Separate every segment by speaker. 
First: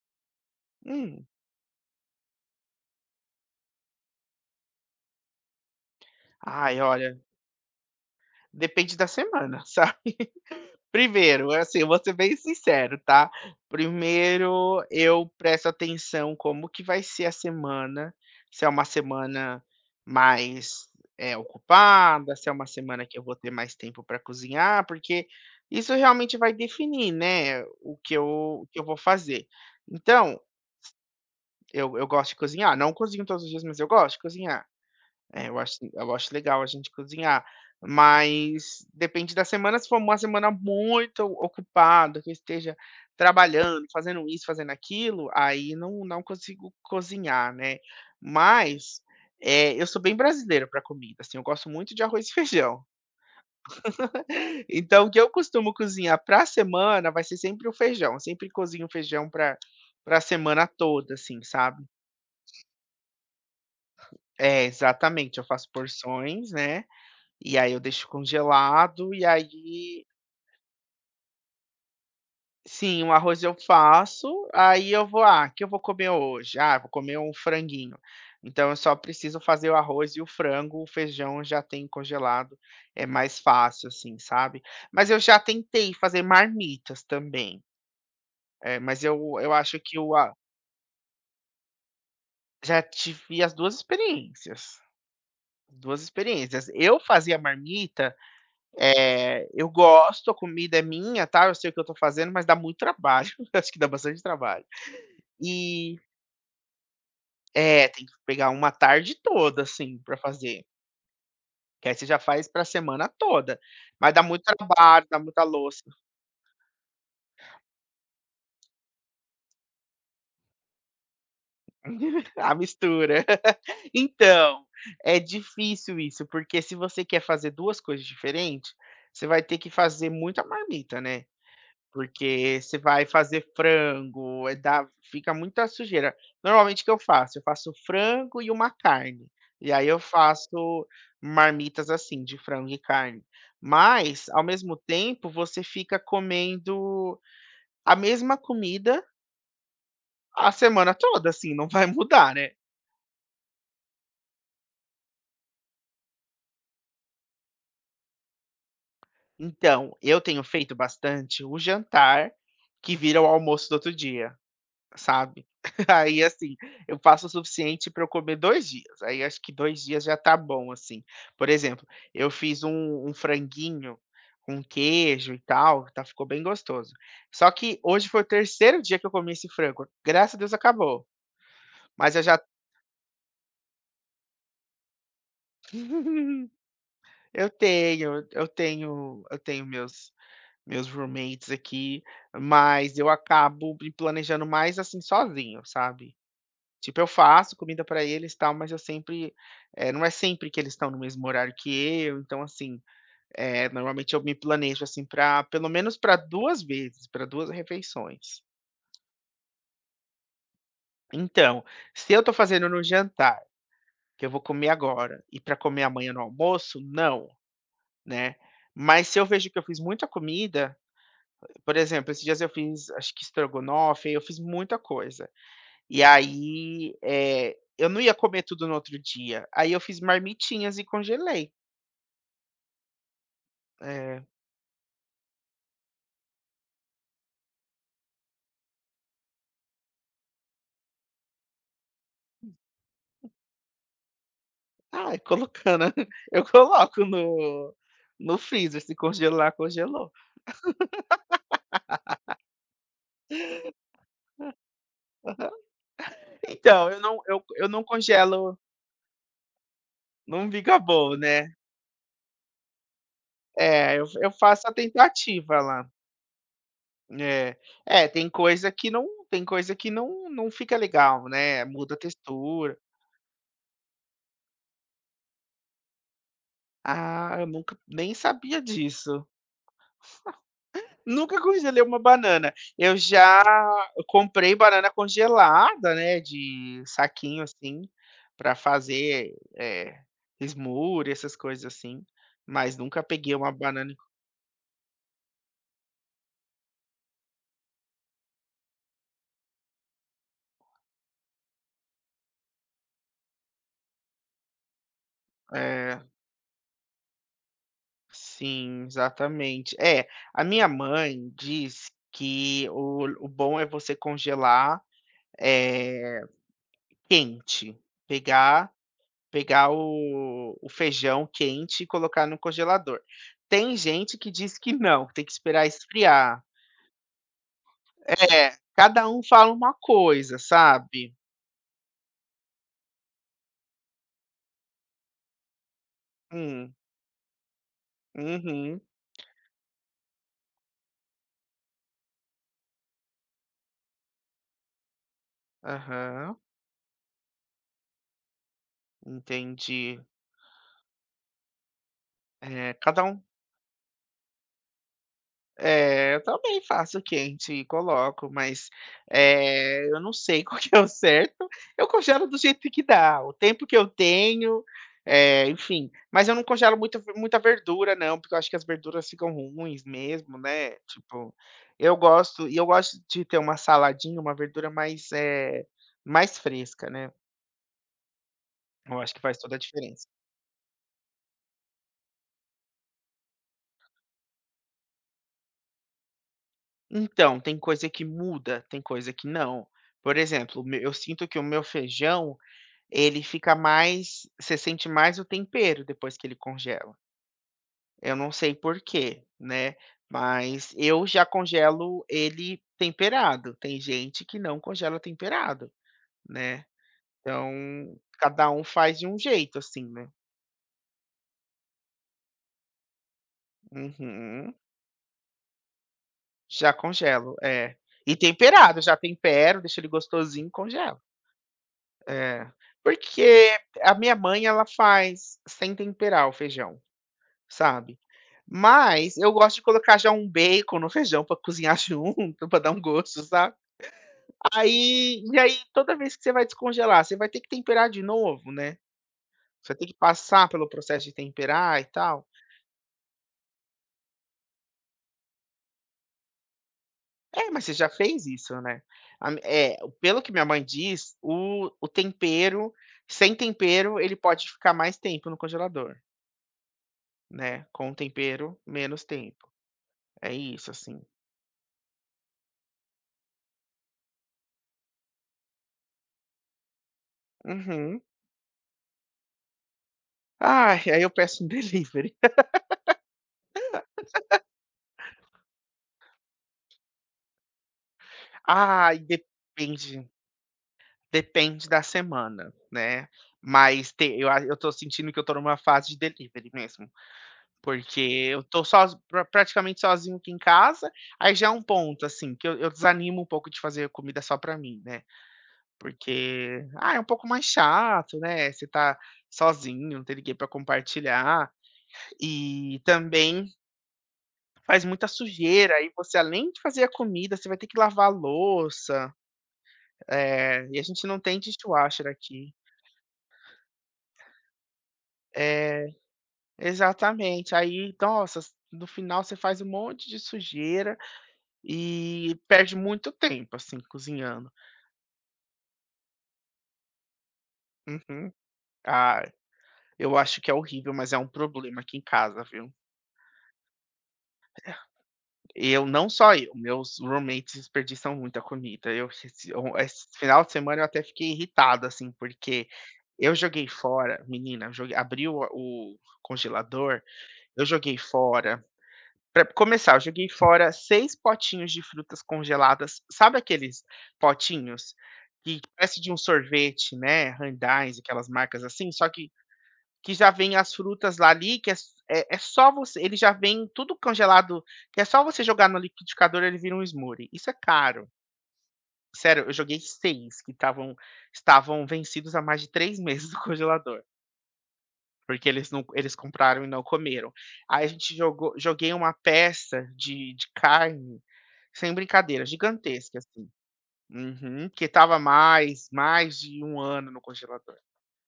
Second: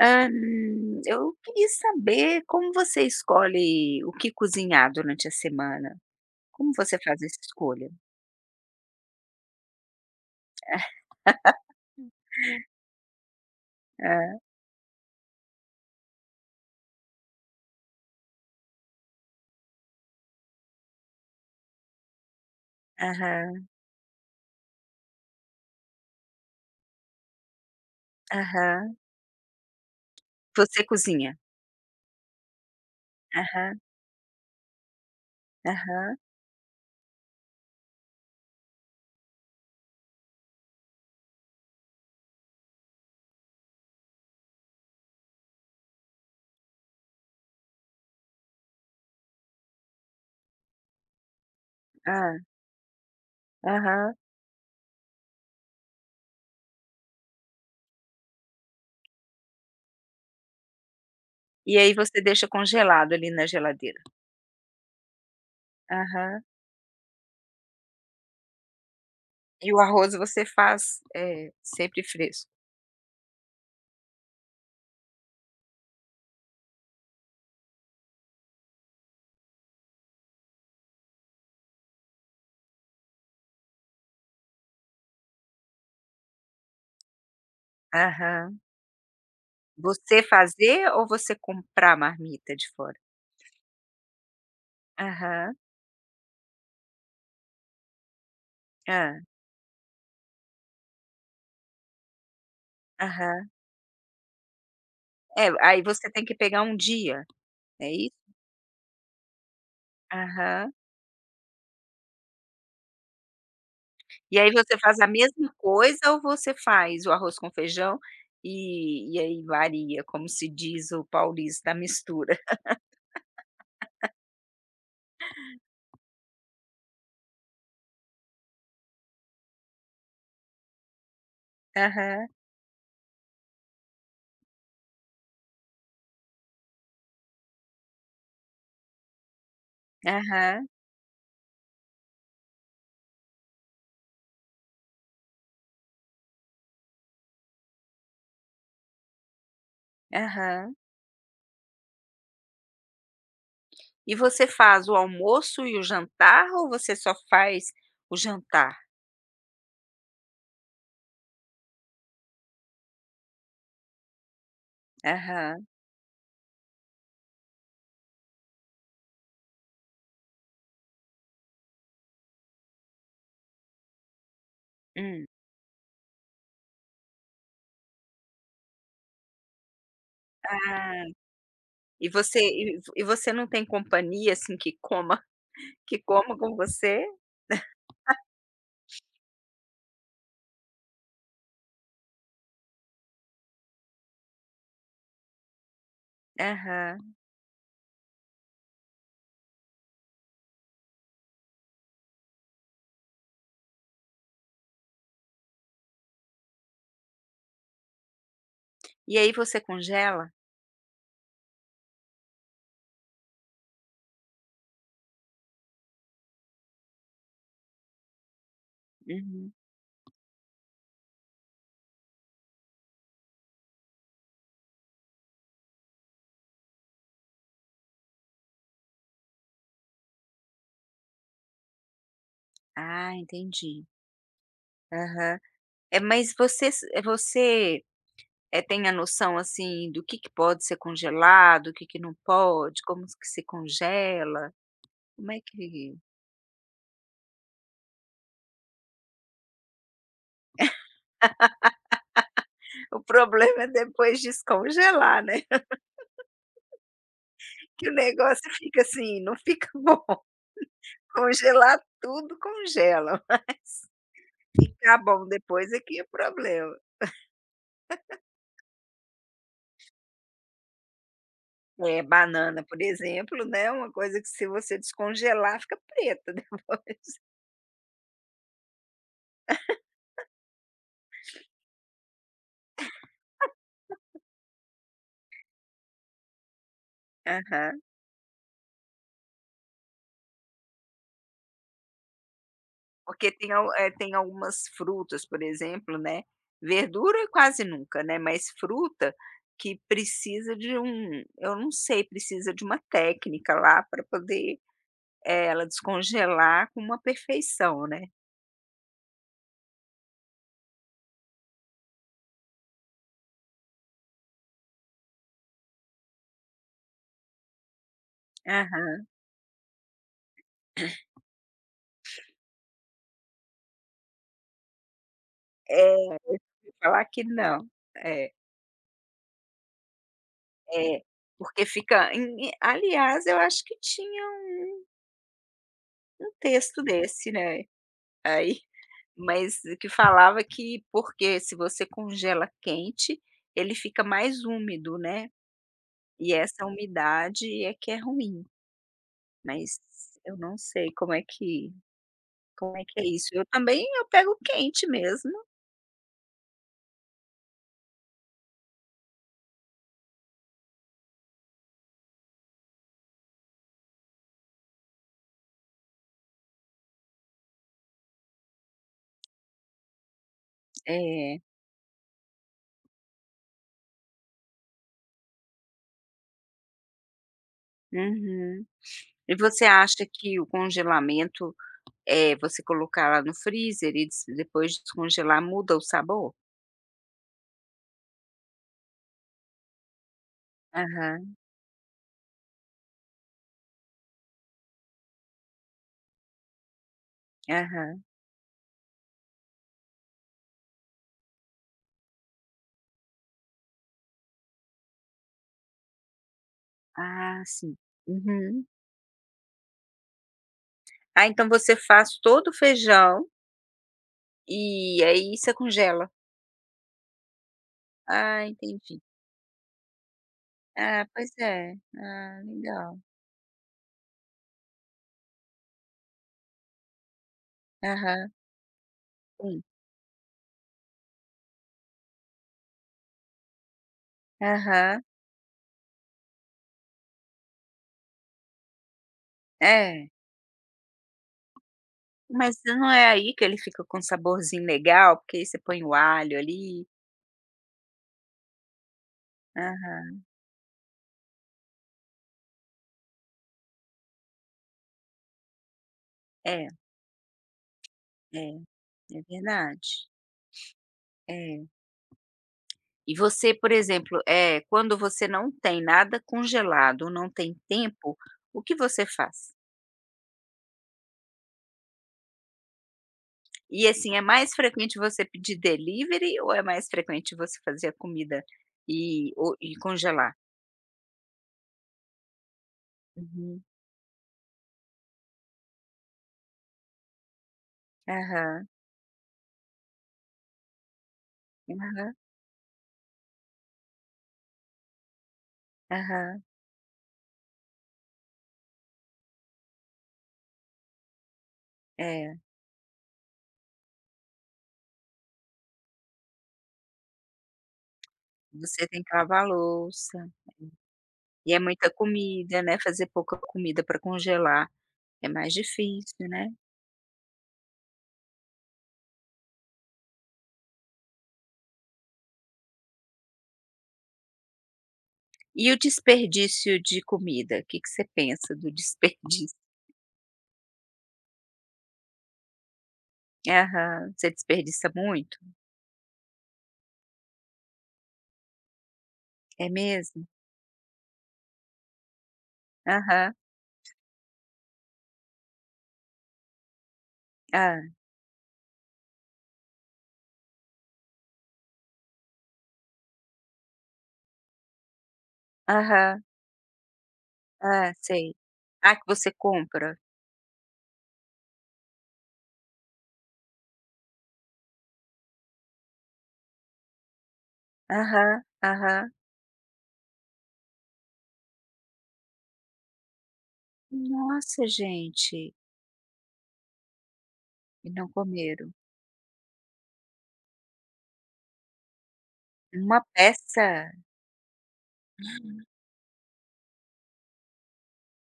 Speaker 1: Hã,
Speaker 2: Hum.
Speaker 1: eu queria saber como você escolhe o que cozinhar durante a semana. Como
Speaker 2: Ai,
Speaker 1: você
Speaker 2: olha.
Speaker 1: faz essa escolha?
Speaker 2: Depende da semana, sabe, primeiro, assim, vou ser bem sincero, tá?
Speaker 1: Ah.
Speaker 2: Primeiro eu presto atenção como que vai ser a semana, se é uma semana mais, eh, ocupada, se é uma semana que eu vou ter
Speaker 1: Aham.
Speaker 2: mais tempo para cozinhar, porque isso, realmente, vai definir, né, o que eu o que eu
Speaker 1: Aham.
Speaker 2: vou fazer. Então...
Speaker 1: Você cozinha.
Speaker 2: Eu eu gosto de cozinhar, não cozinho todos os dias, mas
Speaker 1: Aham.
Speaker 2: eu gosto de cozinhar. É, eu acho eu
Speaker 1: Aham.
Speaker 2: acho legal a gente cozinhar, mas depende da semana, se for uma semana muito ocupada que eu esteja trabalhando, fazendo isso, fazendo aquilo, aí não não consigo cozinhar né, mas, eh, eu sou bem brasileiro para comida, assim, eu gosto muito de arroz e
Speaker 1: Hã.
Speaker 2: feijão.
Speaker 1: Aham.
Speaker 2: Então, o que eu costumo cozinhar pra semana vai ser sempre o feijão, eu sempre cozinho feijão para a para a semana toda, assim,
Speaker 1: E
Speaker 2: sabe.
Speaker 1: aí você deixa congelado ali na geladeira?
Speaker 2: É, exatamente, eu faço
Speaker 1: Aham.
Speaker 2: porções, né, e aí eu deixo congelado. E
Speaker 1: E o
Speaker 2: aí
Speaker 1: arroz você faz, eh, sempre fresco?
Speaker 2: Sim, o arroz eu faço, aí eu vou: "Ah, que eu vou comer hoje? Ah, vou comer um franguinho." Então eu só preciso fazer o arroz e o frango, o feijão já tem congelado, é mais fácil, assim, sabe? Mas eu já tentei fazer marmitas também,
Speaker 1: Aham.
Speaker 2: eh, mas eu eu acho que o
Speaker 1: Você
Speaker 2: a
Speaker 1: fazer ou você comprar marmita de
Speaker 2: Já
Speaker 1: fora?
Speaker 2: tive as 2 experiências,
Speaker 1: Aham.
Speaker 2: 2 experiências, eu fazia marmita,
Speaker 1: Hã.
Speaker 2: eh, eu gosto, a comida é minha, tal, eu sei o eu estou fazendo, mas dá muito trabalho,
Speaker 1: Aham.
Speaker 2: eu acho que dá bastante trabalho.
Speaker 1: É, aí
Speaker 2: E
Speaker 1: você tem que pegar um dia,
Speaker 2: É,
Speaker 1: é
Speaker 2: tem
Speaker 1: isso?
Speaker 2: que pegar uma tarde toda, assim, para fazer.
Speaker 1: Aham.
Speaker 2: Que aí você já faz para semana toda, mas dá
Speaker 1: E
Speaker 2: muito
Speaker 1: aí você faz
Speaker 2: trabalho,
Speaker 1: a
Speaker 2: dá muita
Speaker 1: mesma
Speaker 2: louça.
Speaker 1: coisa, ou você faz o arroz com feijão, e e aí varia, como se diz o paulista, a mistura?
Speaker 2: A mistura. Então, é difícil isso porque se você quer fazer 2 coisas diferente, você vai ter que fazer muita marmita, né,
Speaker 1: Aham.
Speaker 2: porque você vai fazer frango, eh, dá, fica muita sujeira. Normalmente, o que eu faço? Eu faço frango e uma carne. E aí, eu
Speaker 1: Aham.
Speaker 2: faço marmitas, assim, de frango e carne. Mas, ao mesmo tempo, você fica comendo a mesma comida A
Speaker 1: Aham.
Speaker 2: semana toda, assim, não vai mudar, né.
Speaker 1: E você faz o almoço e o jantar, ou você só faz o jantar?
Speaker 2: Então, eu tenho feito bastante o jantar que vira o almoço do outro dia, sabe.
Speaker 1: Aham.
Speaker 2: Aí, assim, eu faço o suficiente pra eu comer 2 dias, aí acho que 2 dias já tá bom, assim. Por exemplo, eu fiz um um franguinho com
Speaker 1: Hum.
Speaker 2: queijo e tal, ta ficou bem gostoso, só que hoje foi o 3º dia que eu comi esse frango, graças a Deus,
Speaker 1: Ah!
Speaker 2: acabou.
Speaker 1: E
Speaker 2: Mas eu já
Speaker 1: você e v e você não tem companhia, assim, que coma que coma com você?
Speaker 2: Eu tenho, e eu tenho eu tenho meus meus roommates aqui, mas eu acabo me planejando mais, assim, sozinho, sabe. Tipo, eu
Speaker 1: Aham.
Speaker 2: faço comida pra eles, tal, mas eu sempre, eh, não é sempre que eles estão no mesmo horário que eu, então, assim, eh, normalmente eu me planejo, assim, pra pelo menos, pra 2 vezes, pra 2 refeições.
Speaker 1: E aí você congela?
Speaker 2: Então, se eu tô fazendo no jantar, que eu vou comer agora, e pra comer amanhã no almoço, não, né, mas se eu vejo
Speaker 1: Uhum.
Speaker 2: que eu fiz muita comida, por exemplo, esses dias eu fiz acho que estrogonofe, aí eu fiz muita coisa. E aí, eh, eu não ia comer tudo no outro dia, aí eu fiz marmitinhas e congelei.
Speaker 1: Ah, entendi.
Speaker 2: É.
Speaker 1: Aham. É, mas você se você, eh, tem a noção assim do que que pode ser congelado, o que que não pode, como que se congela,
Speaker 2: Ai
Speaker 1: como é
Speaker 2: colocando,
Speaker 1: que
Speaker 2: eu coloco no no freezer se congelar congelou.
Speaker 1: O problema é depois
Speaker 2: Ah, aham.
Speaker 1: descongelar, né
Speaker 2: Então, eu não eu eu não
Speaker 1: que o negócio
Speaker 2: congelo
Speaker 1: fica assim, não fica bom.
Speaker 2: Não fica bom, né.
Speaker 1: Congelar tudo congela, mas
Speaker 2: É, eu f eu faço a
Speaker 1: ficar bom
Speaker 2: tentativa
Speaker 1: depois é
Speaker 2: lá.
Speaker 1: que é problema.
Speaker 2: É, é tem coisa que não tem coisa que não não fica legal, né, muda a
Speaker 1: É, banana,
Speaker 2: textura.
Speaker 1: por exemplo, né, uma coisa que se você descongelar fica preta depois.
Speaker 2: Ah, eu nunca nem sabia disso. Nunca congelei uma banana, eu já comprei banana congelada, né, de saquinho
Speaker 1: Aham.
Speaker 2: assim, pra fazer, eh, smoothie, essas coisas assim, mas nunca
Speaker 1: Porque
Speaker 2: peguei
Speaker 1: tem
Speaker 2: uma
Speaker 1: eh,
Speaker 2: banana e con
Speaker 1: tem algumas frutas, por exemplo, né, verdura é quase nunca, né, mas fruta que precisa de um eu não sei precisa de uma técnica lá pra poder, eh, ela
Speaker 2: É.
Speaker 1: descongelar com uma perfeição, né.
Speaker 2: Sim, exatamente. É, a minha mãe diz que o o bom é você congelar, eh, quente, pegar
Speaker 1: Aham.
Speaker 2: pegar o o feijão quente e colocar no congelador. Tem gente que diz que não, que tem que esperar
Speaker 1: É, eu já
Speaker 2: esfriar.
Speaker 1: ouvi falar que não, é.
Speaker 2: É, cada um fala uma coisa,
Speaker 1: É,
Speaker 2: sabe.
Speaker 1: porque fica e em, aliás eu acho que tinha um Um
Speaker 2: Hum.
Speaker 1: texto desse, né. Aí
Speaker 2: Uhum.
Speaker 1: mas o que falava que porque se você congela quente, ele fica mais úmido, né, e
Speaker 2: Aham.
Speaker 1: essa umidade é que é ruim. Mas
Speaker 2: Entendi.
Speaker 1: eu não sei como é que
Speaker 2: É,
Speaker 1: como é que
Speaker 2: cada
Speaker 1: é
Speaker 2: um
Speaker 1: isso. Eu também, eu pego quente mesmo.
Speaker 2: É, eu também faço quente e coloco, mas, eh, eu não sei qual que é o certo. Eu congelo do jeito que dá, o tempo que eu tenho, eh, enfim, mas eu não congelo muita ver muita verdura não, porque eu acho que as verduras ficam ruins mesmo, né, tipo.
Speaker 1: É.
Speaker 2: Eu gosto, e eu gosto de ter uma saladinha, uma verdura mais eh, mais fresca, né.
Speaker 1: Uhum.
Speaker 2: Eu acho que
Speaker 1: E
Speaker 2: faz toda a
Speaker 1: você
Speaker 2: diferença.
Speaker 1: acha que o congelamento, eh, você colocar lá no freezer e dis depois descongelar, muda o sabor?
Speaker 2: Então, tem coisa que muda, tem coisa que não, por exemplo, meu eu sinto
Speaker 1: Aham.
Speaker 2: que o meu feijão, ele fica mais você sente mais o tempero depois que ele congela.
Speaker 1: Aham.
Speaker 2: Eu não sei porque, né, mas eu já congelo ele temperado, tem gente que não congela temperado, né.
Speaker 1: Ah,
Speaker 2: Então
Speaker 1: sim.
Speaker 2: cada um
Speaker 1: Uhum.
Speaker 2: faz de um jeito, assim, né.
Speaker 1: Ah, então você faz todo o feijão
Speaker 2: Uhum.
Speaker 1: E, aí, você congela?
Speaker 2: Já congelo, é, e
Speaker 1: Ah,
Speaker 2: temperado, já
Speaker 1: entendi.
Speaker 2: tempero, deixo ele gostosinho e congelo.
Speaker 1: Ah, pois é. Ah,
Speaker 2: É,
Speaker 1: legal.
Speaker 2: porque a minha mãe, ela faz sem temperar o feijão, sabe,
Speaker 1: Aham.
Speaker 2: mas eu gosto de
Speaker 1: Sim.
Speaker 2: colocar já um bacon no feijão, pra cozinhar junto, pra dar um gosto, sabe,
Speaker 1: Aham.
Speaker 2: aí, e aí, toda vez que você vai descongelar, você vai ter que temperar de novo, né, você vai ter que
Speaker 1: É.
Speaker 2: passar pelo processo de temperar e tal.
Speaker 1: Mas não é aí que ele fica com um saborzinho legal, porque aí, você põe o alho, ali.
Speaker 2: É, mas você já fez isso, né, a eh, pelo
Speaker 1: Aham.
Speaker 2: que minha mãe diz, o o tempero sem tempero, ele pode ficar mais tempo no congelador.
Speaker 1: É.
Speaker 2: Né, com o tempero
Speaker 1: É,
Speaker 2: menos
Speaker 1: é
Speaker 2: tempo.
Speaker 1: verdade.
Speaker 2: É isso, assim.
Speaker 1: É. E você, por exemplo, eh, quando você não tem nada congelado ou não tem
Speaker 2: Uhum.
Speaker 1: tempo, o que você faz?
Speaker 2: Ah, ai, eu peço delivery.
Speaker 1: E, assim, é mais frequente você pedir delivery ou é mais frequente você fazer a comida
Speaker 2: Ai
Speaker 1: e o e
Speaker 2: depende
Speaker 1: congelar?
Speaker 2: depende da semana, né,
Speaker 1: Uhum.
Speaker 2: mas te eu a eu tô sentindo que eu estou em uma fase de delivery mesmo, porque eu tô
Speaker 1: Aham.
Speaker 2: só praticamente sozinho aqui em casa, aí, já é um ponto,
Speaker 1: Aham.
Speaker 2: assim, que eu eu desanimo um pouco de fazer comida só para mim, né,
Speaker 1: Aham.
Speaker 2: porque, ah, é um pouco mais chato, né, você tá sozinho, não tem ninguém para compartilhar
Speaker 1: É.
Speaker 2: e, também faz muita sujeira e você além de fazer a comida, você vai ter que lavar
Speaker 1: Você tem
Speaker 2: louça,
Speaker 1: que lavar louça
Speaker 2: eh, e a gente não tem
Speaker 1: e é muita
Speaker 2: dishwasher aqui.
Speaker 1: comida, né, fazer pouca comida para congelar é mais
Speaker 2: É,
Speaker 1: difícil, né.
Speaker 2: exatamente, aí, nossa, no final você faz um monte de sujeira e perde muito tempo, assim, cozinhando.
Speaker 1: E o desperdício de comida? Que que você
Speaker 2: Uhum,
Speaker 1: pensa do
Speaker 2: ah,
Speaker 1: desperdício?
Speaker 2: eu acho que é horrível, mas é um problema aqui em casa, viu.
Speaker 1: Aham, você
Speaker 2: É.
Speaker 1: desperdiça muito?
Speaker 2: Eu não só eu, meus roommates desperdiçam muita comida, eu se
Speaker 1: É
Speaker 2: esse
Speaker 1: mesmo?
Speaker 2: final de semana eu até fiquei irritado, assim, porque, eu
Speaker 1: Aham.
Speaker 2: joguei fora, menina, eu jo abri a o o congelador, eu
Speaker 1: Hã.
Speaker 2: joguei fora pra começar, eu joguei fora 6 potinhos de frutas congeladas, sabe, aqueles potinhos, que parece de um
Speaker 1: Aham.
Speaker 2: sorvete, né,
Speaker 1: Hã,
Speaker 2: Haagen-Dazs aquelas,
Speaker 1: sei.
Speaker 2: marcas assim
Speaker 1: Ah, que
Speaker 2: só que,
Speaker 1: você compra?
Speaker 2: que já vem as frutas lá ali que é é só você, ele já vem tudo congelado que é só você jogar no liquidificador ele vira um smoothie, isso é caro.
Speaker 1: Aham, aham.
Speaker 2: Sério, eu joguei 6 que estavam estavam vencidos há mais de 3 meses no congelador
Speaker 1: Nossa,
Speaker 2: porque
Speaker 1: gente.
Speaker 2: eles não eles compraram e não comeram. Aí a
Speaker 1: E não
Speaker 2: gente jogou
Speaker 1: comeram.
Speaker 2: joguei uma peça de de carne, sem brincadeira
Speaker 1: Uma
Speaker 2: gigantesca, assim.
Speaker 1: peça?
Speaker 2: Uhum, porque estava há
Speaker 1: Ah.
Speaker 2: mais mais de 1 ano no congelador.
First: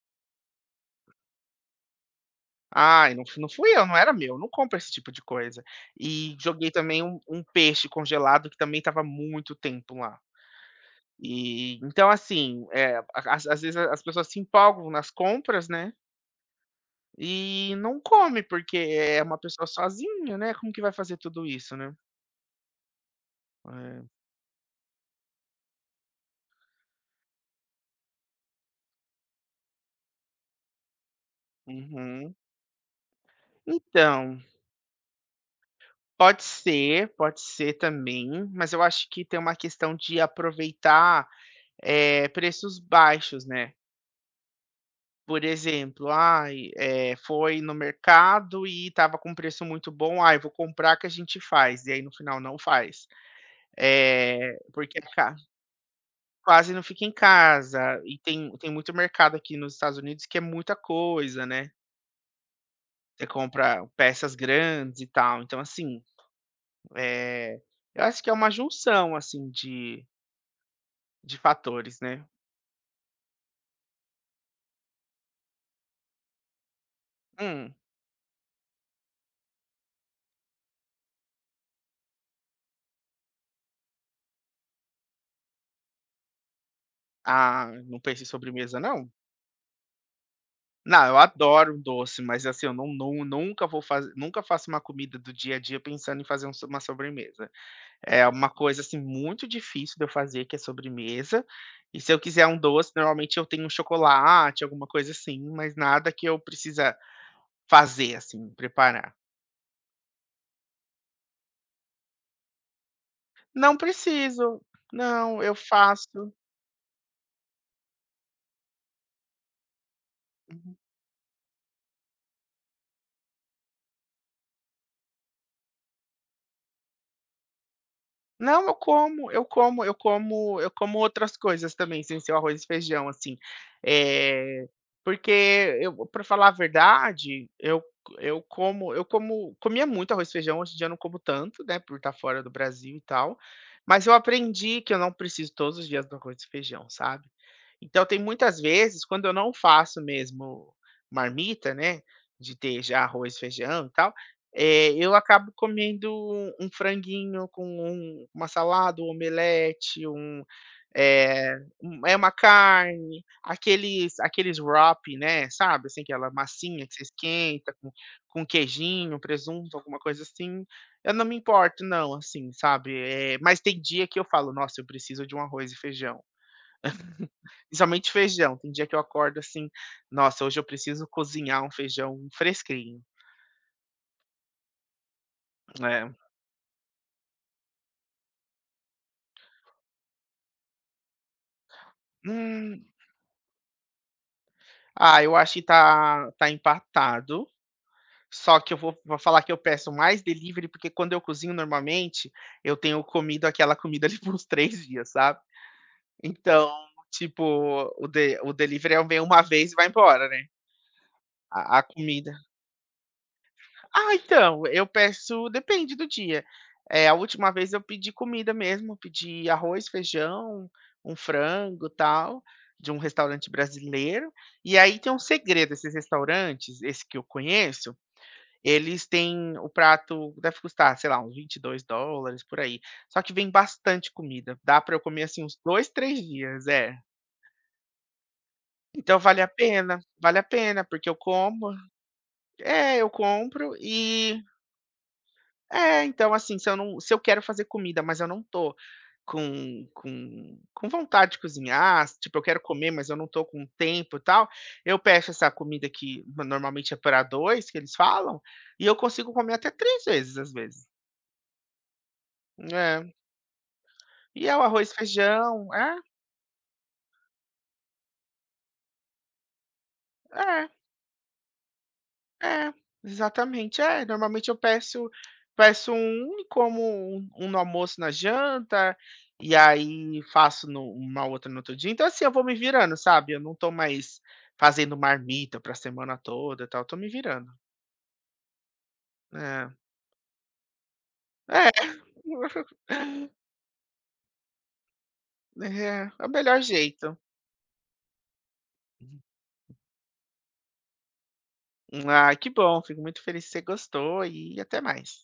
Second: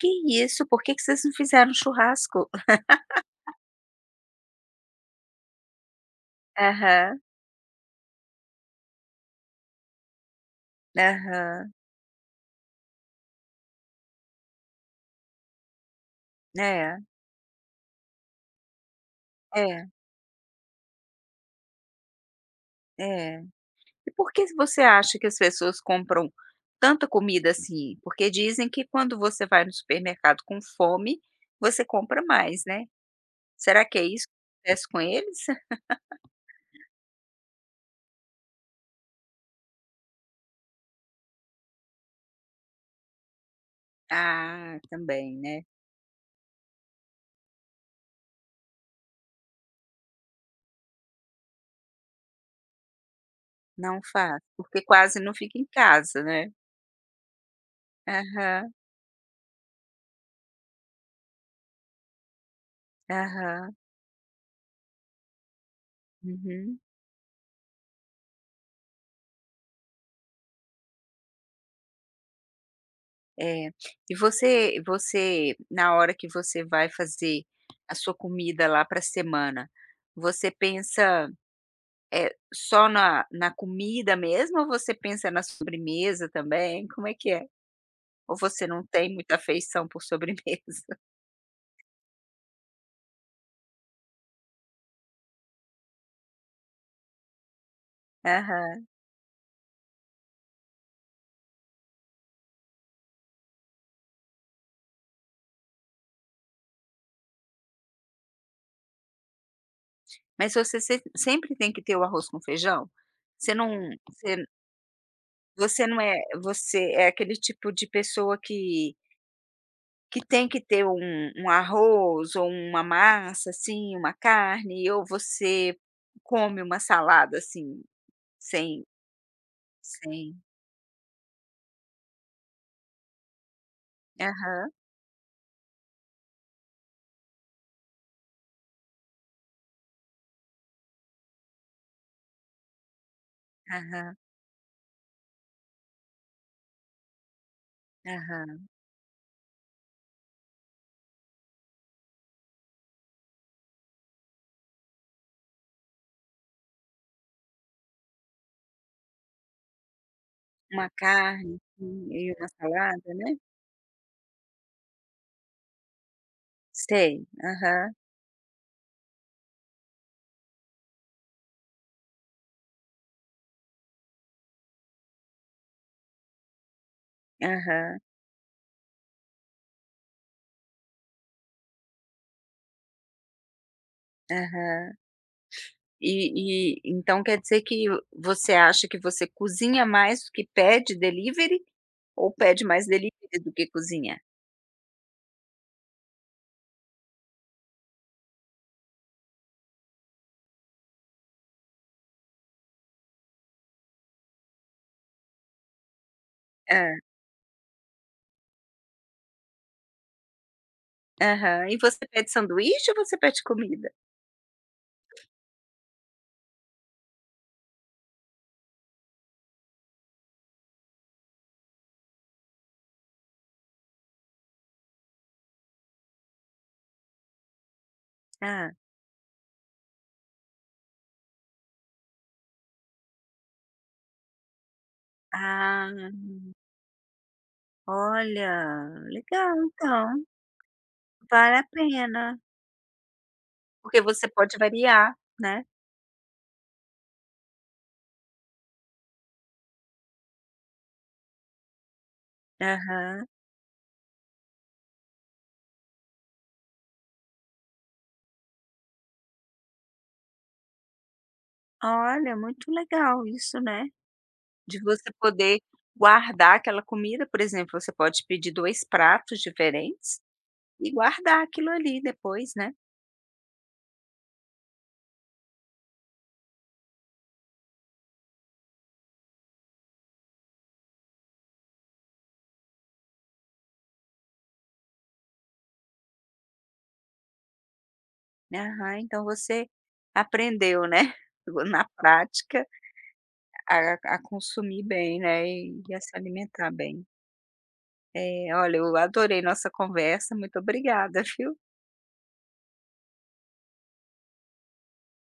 Speaker 1: Que isso. Porque que vocês não fizeram um churrasco?
Speaker 2: Ai não fu não fui eu, não era meu, não compro esse tipo de coisa. E joguei também um
Speaker 1: Aham.
Speaker 2: um peixe congelado que também estava há muito tempo lá.
Speaker 1: Aham.
Speaker 2: E, então, assim, eh, as às vezes as pessoas se empolgam nas compras, né
Speaker 1: É.
Speaker 2: e não come porque é uma pessoa
Speaker 1: É.
Speaker 2: sozinha, né, como que vai fazer tudo isso, né.
Speaker 1: É.
Speaker 2: É.
Speaker 1: E por que você acha que as pessoas compram tanta comida assim? Porque dizem que quando você vai no supermercado com fome, você compra
Speaker 2: Uhum.
Speaker 1: mais, né. Será que é isso
Speaker 2: Então
Speaker 1: acontece com eles?
Speaker 2: Pode ser, pode ser também, mas eu acho que tem uma questão de aproveitar, eh, preços baixos, né.
Speaker 1: Ah, também,
Speaker 2: Por
Speaker 1: né.
Speaker 2: exemplo: "Ai, eh, foi no mercado e estava com preço muito bom, ai, vou comprar que a gente faz", e aí no final não faz,
Speaker 1: Não faz,
Speaker 2: eh,
Speaker 1: porque
Speaker 2: porque é
Speaker 1: quase não
Speaker 2: ca
Speaker 1: fica em casa, né.
Speaker 2: Quase não fica em casa, e tem tem
Speaker 1: Aham.
Speaker 2: muito mercado aqui nos Estados Unidos que é muita coisa, né. Você
Speaker 1: Aham.
Speaker 2: compra peças grandes e tal, então assim,
Speaker 1: Uhum.
Speaker 2: eh, eu acho que é uma junção, assim, de de fatores, né.
Speaker 1: É. E você você na hora que você vai fazer
Speaker 2: Hum.
Speaker 1: a sua comida lá para semana, você pensa, eh, só na na comida mesmo ou você pensa na sobremesa também. Como é que é?
Speaker 2: Ah, não penso em
Speaker 1: Ou você
Speaker 2: sobremesa
Speaker 1: não
Speaker 2: não.
Speaker 1: tem muita feição por sobremesa?
Speaker 2: Não, eu adoro um doce, mas assim, eu nun nun nunca vou faz nunca faço uma comida do dia a dia pensando em fazer um so uma sobremesa. É uma coisa,
Speaker 1: Aham.
Speaker 2: assim, muito difícil de eu fazer, que é sobremesa, e se eu quiser um doce, normalmente eu tenho um chocolate, alguma coisa assim, mas nada que eu precisa fazer assim, preparar.
Speaker 1: Mas você sem sempre tem que ter o arroz com feijão? Você não
Speaker 2: Não
Speaker 1: você n
Speaker 2: preciso. Não, eu
Speaker 1: você não é
Speaker 2: faço
Speaker 1: você é aquele tipo de pessoa que que tem que
Speaker 2: Uhum.
Speaker 1: ter um um arroz ou uma massa, assim, uma carne, ou você come uma salada, assim,
Speaker 2: Não, eu
Speaker 1: sem
Speaker 2: como eu como eu
Speaker 1: sem
Speaker 2: como eu como outras coisas também sem ser o arroz e feijão, assim, eh,
Speaker 1: Aham.
Speaker 2: porque eu para falar a verdade, eu c eu como eu como comia muito arroz e feijão, hoje em dia, não como tanto, né, por estar fora do Brasil e tal, mas eu
Speaker 1: Aham.
Speaker 2: aprendi que eu não preciso todos os dias do arroz e feijão, sabe. Então tem muitas
Speaker 1: Aham.
Speaker 2: vezes, quando eu não faço mesmo marmita, né, de ter já arroz, feijão e tal, eh, eu acabo comendo um franguinho com um uma salada, um omelete, um
Speaker 1: Uma carne,
Speaker 2: eh, um
Speaker 1: assim,
Speaker 2: eh, uma
Speaker 1: meio na salada,
Speaker 2: carne,
Speaker 1: né.
Speaker 2: aqueles aqueles wrap, né, sabe, assim, aquela massinha que você
Speaker 1: Sei,
Speaker 2: esquenta, com
Speaker 1: aham.
Speaker 2: com um queijinho, presunto, alguma coisa assim. Eu não me importo não, assim, sabe, eh, mas tem dia que eu falo: "Nossa, eu preciso de um arroz e feijão".
Speaker 1: Aham.
Speaker 2: Principalmente feijão, tem dia que eu acordo, assim: "Nossa, hoje eu preciso cozinhar um feijão fresquinho".
Speaker 1: Aham.
Speaker 2: É.
Speaker 1: E e então quer dizer que você acha que você cozinha mais do que pede delivery ou pede
Speaker 2: Hum.
Speaker 1: mais delivery do que cozinha?
Speaker 2: Ah, eu acho tá tá empatado. Só que eu vou vou falar que eu peço mais delivery, porque quando eu cozinho, normalmente, eu tenho comido aquela comida ali por uns 3 dias, sabe. Então,
Speaker 1: Hã.
Speaker 2: tipo, o de o delivery é o vem uma vez e vai embora, né.
Speaker 1: Aham. E
Speaker 2: A a
Speaker 1: você pede
Speaker 2: comida
Speaker 1: sanduíche ou você pede comida?
Speaker 2: Ah, então, eu peço depende do dia, eh, a última vez eu pedi comida mesmo, pedi arroz, feijão, um frango e tal, de um restaurante brasileiro. E aí tem um segredo, esses restaurantes, esse que eu conheço,
Speaker 1: Hã.
Speaker 2: eles têm o prato deve custar, sei lá, uns 22$ por aí. Só que vem bastante comida, dá pra eu comer, assim, uns 2,
Speaker 1: Ah.
Speaker 2: 3 dias. É.
Speaker 1: Olha!
Speaker 2: Então vale a
Speaker 1: Legal
Speaker 2: pena,
Speaker 1: então.
Speaker 2: vale a pena, porque eu
Speaker 1: Vale a
Speaker 2: como.
Speaker 1: pena.
Speaker 2: É, eu compro
Speaker 1: Porque você
Speaker 2: e
Speaker 1: pode variar, né.
Speaker 2: É, então, assim, se eu não se eu quero fazer comida, mas eu não tô com com com vontade de cozinhar tipo, eu quero comer, mas eu
Speaker 1: Aham.
Speaker 2: não tô com tempo e tal, eu peço essa comida, que normalmente é pra 2, que eles falam, e eu consigo comer até 3 vezes, às vezes.
Speaker 1: Olha, muito
Speaker 2: É.
Speaker 1: legal isso, né,
Speaker 2: E é o
Speaker 1: de
Speaker 2: arroz e
Speaker 1: você poder
Speaker 2: feijão É.
Speaker 1: guardar aquela comida. Por exemplo, você pode pedir 2 pratos diferentes
Speaker 2: É.
Speaker 1: e guardar aquilo ali depois, né.
Speaker 2: É, exatamente. É, normalmente eu peço peço 1 e como 1 no almoço e na janta, e aí faço no uma outra no outro dia. Então, assim, eu vou me virando, sabe, eu não tô mais fazendo marmita pra semana toda e tal. Tô me virando.
Speaker 1: Aham, então você
Speaker 2: É.
Speaker 1: aprendeu, né, pegou
Speaker 2: É.
Speaker 1: na prática a a consumir bem, né, e a se
Speaker 2: É. É o melhor
Speaker 1: alimentar bem.
Speaker 2: jeito.
Speaker 1: É, olha eu adorei nossa conversa. Muito obrigada, viu.
Speaker 2: Ai, que bom. Fico muito feliz que você gostou e até mais.